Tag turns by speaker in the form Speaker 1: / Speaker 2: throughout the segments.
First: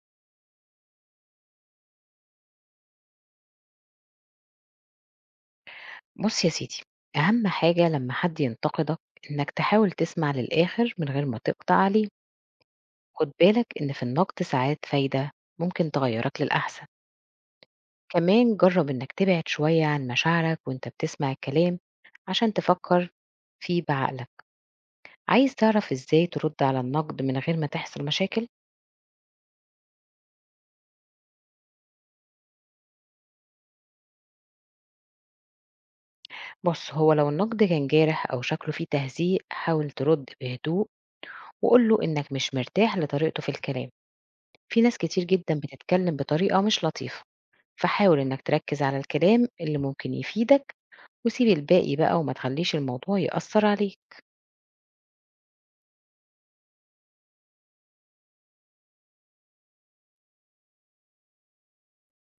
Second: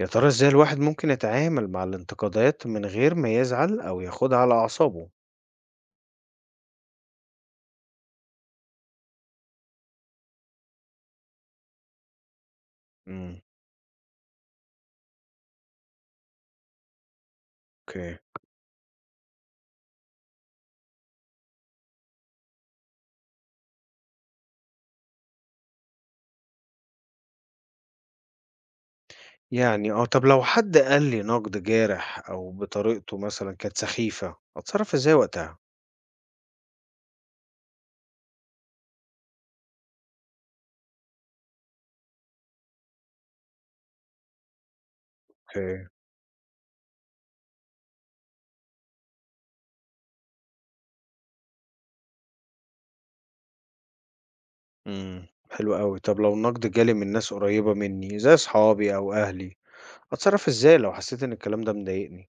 Speaker 1: يا ترى إزاي الواحد ممكن يتعامل مع الانتقادات من غير ما يزعل أو ياخدها على أعصابه؟
Speaker 2: بُص يا سيدي، أهم حاجة لمّا حد ينتقدك إنك تحاول تسمع للآخر من غير ما تقطع عليه، خُد
Speaker 1: إمم،
Speaker 2: بالك إن في النقد ساعات فايدة ممكن تغيّرك للأحسن،
Speaker 1: أوكي.
Speaker 2: كمان جرّب إنك تبعد شوية عن مشاعرك وأنت بتسمع الكلام عشان تفكّر فيه بعقلك، عايز تعرف إزاي ترُد على النقد من غير ما تحصل مشاكل؟
Speaker 1: يعني آه، طب لو حد قال لي نقد جارح أو بطريقته مثلًا كانت سخيفة، أتصرّف إزاي وقتها؟
Speaker 2: بُص، هو لو النقد كان جارح أو شكله فيه تهزيء حاول ترُد بهدوء وقُل له إنك مش مرتاح لطريقته في الكلام، في ناس كتير جدًا
Speaker 1: أوكي،
Speaker 2: بتتكلم بطريقة مش لطيفة. فحاول إنك تركز على الكلام اللي ممكن يفيدك وسيب الباقي بقى وما تخليش الموضوع يأثر عليك.
Speaker 1: إمم، حلو أوي. طب لو النقد جالي من ناس قريبة مني زي أصحابي أو أهلي، أتصرّف إزاي لو حسيت إن الكلام ده مضايقني؟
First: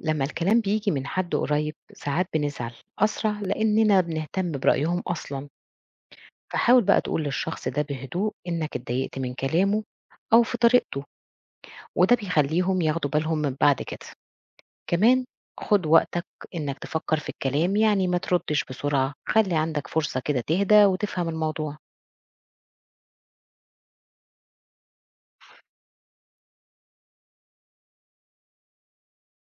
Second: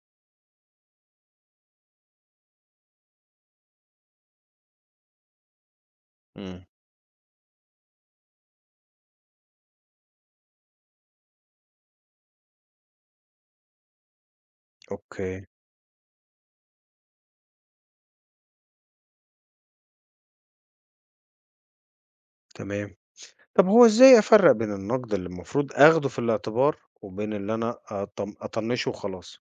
Speaker 2: لما الكلام بيجي من حد قريب ساعات بنزعل أسرع لأننا بنهتم برأيهم أصلا،
Speaker 1: إمم،
Speaker 2: فحاول بقى تقول للشخص ده بهدوء إنك اتضايقت من كلامه أو في طريقته، وده بيخليهم ياخدوا بالهم من بعد كده. كمان
Speaker 1: أوكي،
Speaker 2: خد وقتك إنك تفكر في الكلام، يعني ما تردش بسرعة، خلي عندك فرصة كده تهدى وتفهم الموضوع.
Speaker 1: تمام. طب هو إزاي أفرّق بين النقد اللي المفروض آخده في الاعتبار وبين اللي أنا أطنّشه وخلاص؟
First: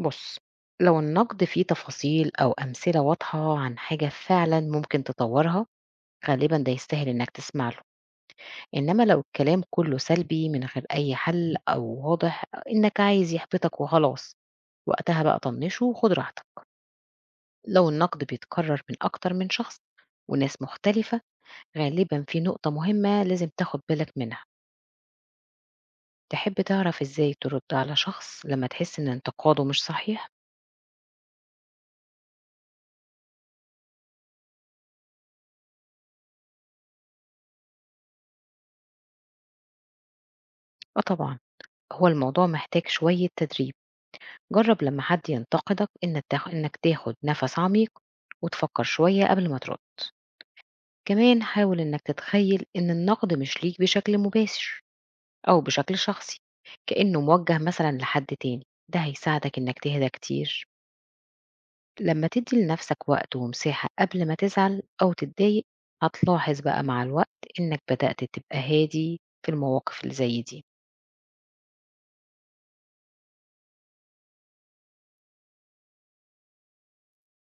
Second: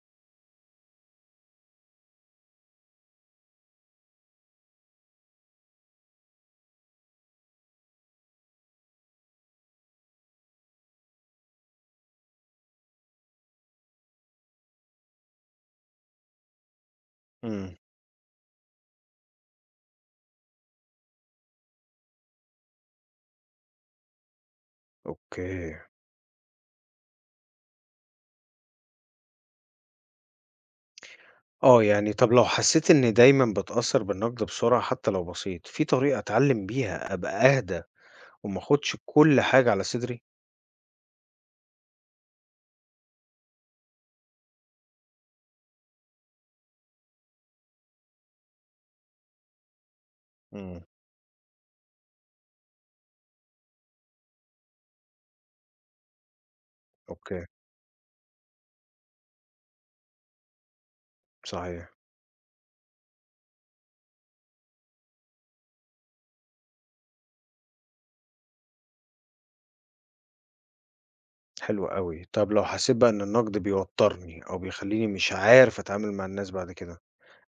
Speaker 2: بُص، لو النقد فيه تفاصيل أو أمثلة واضحة عن حاجة فعلًا ممكن تطورها، غالبًا ده يستاهل إنك تسمع له، إنما لو الكلام كله سلبي من غير أي حل أو واضح إنك عايز يحبطك وخلاص، وقتها بقى طنشه وخُد راحتك.
Speaker 1: إمم.
Speaker 2: لو النقد بيتكرر من أكتر من شخص وناس مختلفة، غالبًا في نقطة مهمة لازم تاخد بالك منها.
Speaker 1: أوكي.
Speaker 2: تحب تعرف إزاي ترد على شخص لما تحس إن انتقاده مش صحيح؟
Speaker 1: آه، يعني طب لو حسّيت إنّي دايمًا باتأثّر بالنقد بسرعة حتى لو بسيط، في طريقة أتعلّم بيها أبقى أهدى وما آخُدش كل حاجة على صدري؟
Speaker 2: آه طبعًا، هو الموضوع محتاج شوية تدريب. جرب لما حد ينتقدك إنك تاخد نفس عميق وتفكر شوية قبل ما ترد.
Speaker 1: إمم،
Speaker 2: كمان حاول إنك تتخيل إن النقد مش ليك بشكل مباشر أو بشكل شخصي، كأنه
Speaker 1: أوكي،
Speaker 2: موجه مثلا لحد تاني. ده هيساعدك إنك تهدى كتير.
Speaker 1: صحيح،
Speaker 2: لما تدي لنفسك وقت ومساحة قبل ما تزعل أو تتضايق، هتلاحظ بقى مع الوقت إنك بدأت تبقى هادي في المواقف اللي زي دي.
Speaker 1: حلو أوي. طب لو حسّيت بقى إن النقد بيوتّرني أو بيخلّيني مش عارف أتعامل مع الناس بعد كده،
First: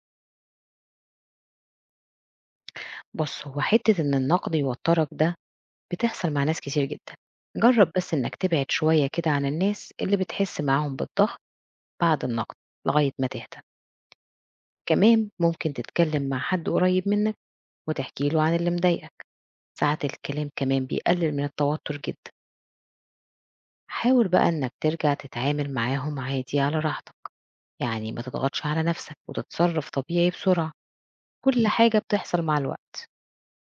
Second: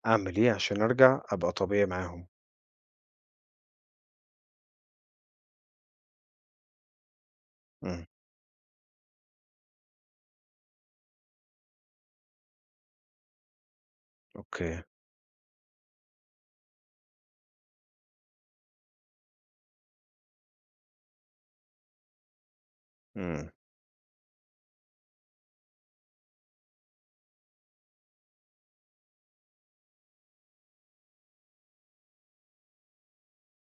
Speaker 1: أعمل إيه عشان أرجع أبقى طبيعي معاهم؟
Speaker 2: بص، هو حتة إن النقد يوترك ده بتحصل مع ناس كتير جدا. جرب
Speaker 1: إمم،
Speaker 2: بس إنك تبعد شوية كده عن الناس اللي بتحس معاهم بالضغط بعد النقد لغاية ما تهدى.
Speaker 1: أوكي،
Speaker 2: كمان ممكن تتكلم مع حد قريب منك وتحكي له عن اللي مضايقك، ساعات الكلام كمان بيقلل من التوتر جدا.
Speaker 1: إمم،
Speaker 2: حاول بقى إنك ترجع تتعامل معاهم عادي على راحتك، يعني ما تضغطش على نفسك وتتصرف طبيعي بسرعة، كل حاجة بتحصل مع الوقت.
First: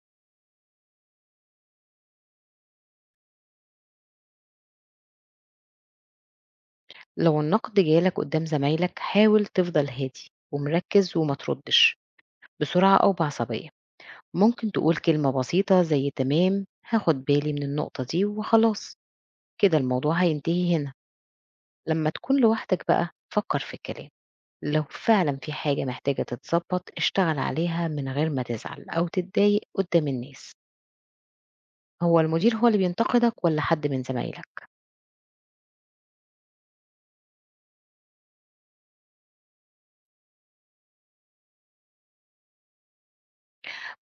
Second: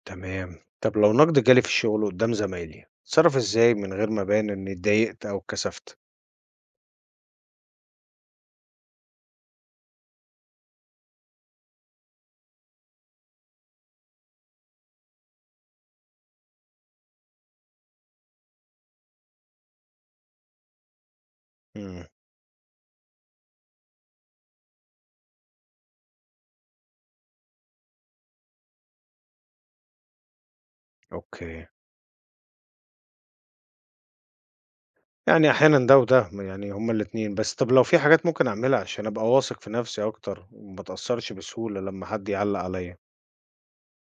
Speaker 1: تمام. طب لو نقد جالي في الشغل قُدّام زمايلي، أتصرّف إزاي من غير ما أبان إنّي اتضايقت أو اتكسفت؟
Speaker 2: لو النقد جالك قدام زمايلك حاول تفضل هادي ومركز وما تردش بسرعة أو بعصبية. ممكن تقول كلمة بسيطة زي تمام هاخد بالي من النقطة دي وخلاص، كده الموضوع هينتهي هنا.
Speaker 1: إمم،
Speaker 2: لما تكون لوحدك بقى فكر في الكلام، لو فعلا في حاجة محتاجة تتظبط اشتغل عليها من غير ما تزعل أو تتضايق قدام الناس.
Speaker 1: أوكي.
Speaker 2: هو المدير هو اللي بينتقدك ولا حد من زمايلك؟
Speaker 1: يعني أحيانًا ده وده، ما يعني هُم الاتنين، بس طَب لو في حاجات ممكن أعملها عشان أبقى واثق في نَفْسي أكتر وما اتأثّرش بسهولة لمّا حد يعلّق عليّا؟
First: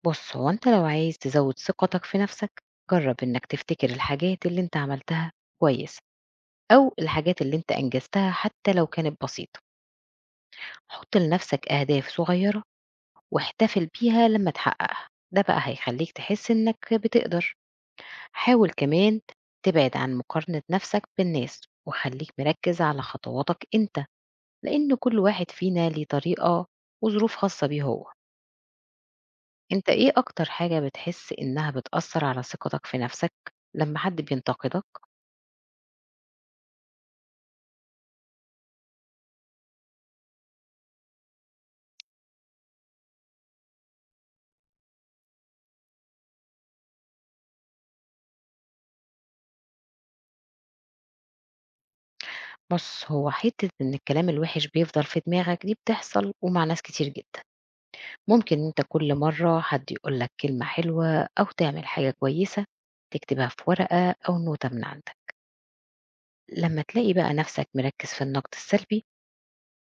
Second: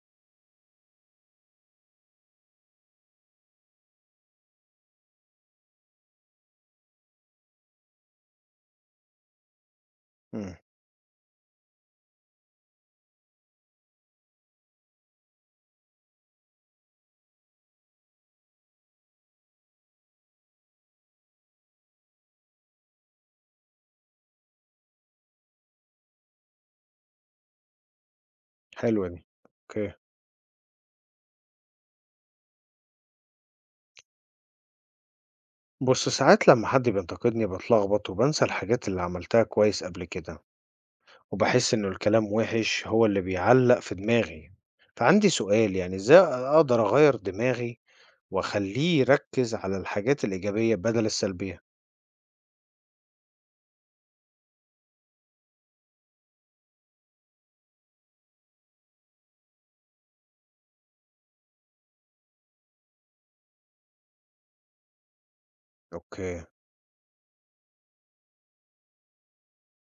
Speaker 2: بص، هو انت لو عايز تزود ثقتك في نفسك، جرب انك تفتكر الحاجات اللي انت عملتها كويس أو الحاجات اللي انت أنجزتها حتى لو كانت بسيطة.
Speaker 1: إمم،
Speaker 2: حط لنفسك أهداف صغيرة واحتفل بيها لما تحققها، ده بقى هيخليك تحس إنك بتقدر. حاول كمان تبعد عن مقارنة نفسك بالناس وخليك مركز على خطواتك أنت، لأن كل واحد فينا ليه طريقة وظروف خاصة بيه هو.
Speaker 1: حلوة دي،
Speaker 2: أنت
Speaker 1: أوكي.
Speaker 2: إيه أكتر حاجة بتحس إنها بتأثر على ثقتك في نفسك لما حد بينتقدك؟
Speaker 1: بُص، ساعات لمّا حد بينتقدني باتلخبط وبانسى الحاجات اللي عملتها كويس قبل كده، وباحس إنه الكلام وِحِش هو اللي بيعلّق في دماغي، فعندي سؤال، يعني إزاي أقدر أغيّر دماغي وأخلّيه يركّز على الحاجات الإيجابية بدل السلبية؟
Speaker 2: بص، هو حتة إن الكلام الوحش بيفضل في دماغك دي بتحصل ومع ناس كتير جدا. ممكن أنت كل مرة حد يقول لك كلمة حلوة أو تعمل حاجة كويسة تكتبها في ورقة أو نوتة من عندك.
Speaker 1: أوكي،
Speaker 2: لما تلاقي بقى نفسك مركز في النقد السلبي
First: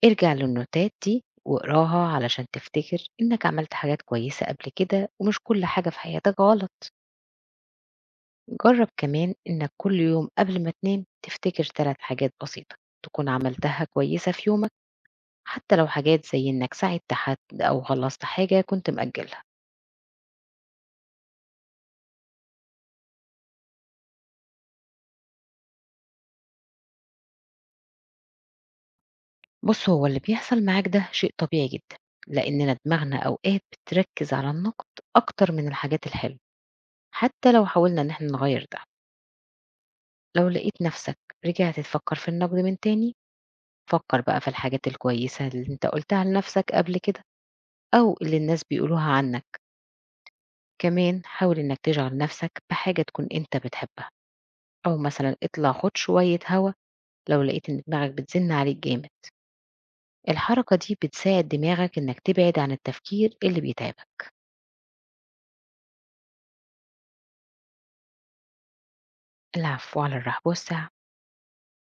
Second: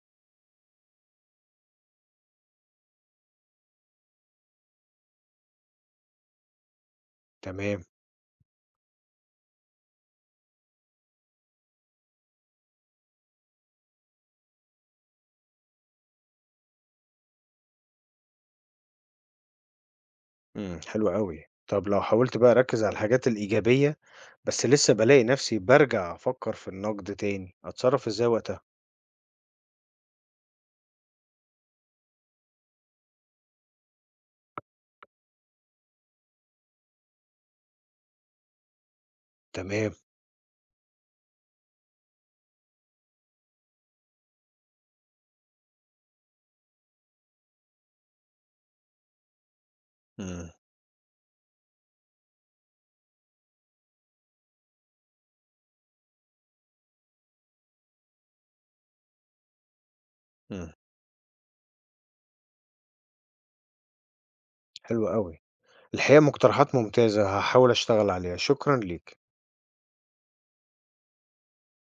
Speaker 2: ارجع للنوتات دي واقراها علشان تفتكر إنك عملت حاجات كويسة قبل كده ومش كل حاجة في حياتك غلط.
Speaker 1: تمام.
Speaker 2: جرب كمان إنك كل يوم قبل ما تنام تفتكر 3 حاجات بسيطة تكون عملتها كويسة في يومك، حتى لو حاجات زي إنك ساعدت حد أو خلصت حاجة كنت مأجلها.
Speaker 1: إمم، حلو أوي. طب لو حاولت بقى أركّز على الحاجات الإيجابية، بس لسه بالاقي نفسي بارجع أفكّر في النقد تاني، أتصرّف إزاي وقتها؟
Speaker 2: بُص، هو اللي بيحصل معاك ده شيء طبيعي جدًا، لإننا دماغنا أوقات بتركّز على النقد أكتر من الحاجات الحلوة، حتى لو حاولنا إن إحنا نغيّر ده.
Speaker 1: تمام،
Speaker 2: لو لقيت نفسك رجعت تفكّر في النقد من تاني، فكّر بقى في الحاجات الكويسة اللي أنت قُلتها لنفسك قبل كده أو اللي الناس بيقولوها عنّك.
Speaker 1: إمم،
Speaker 2: كمان حاول إنّك تشغل نفسك بحاجة تكون أنت بتحبها أو مثلًا اطلع خُد شوية هوا لو لقيت إن دماغك بتزن عليك جامد.
Speaker 1: إمم،
Speaker 2: الحركة دي بتساعد دماغك إنّك تبعد عن التفكير اللي بيتعبك.
Speaker 1: حلو أوي. الحقيقة مقترحات ممتازة، هاحاول أشتغل عليها، شكرًا ليك.
Speaker 2: العفو، على الرحب والسعه.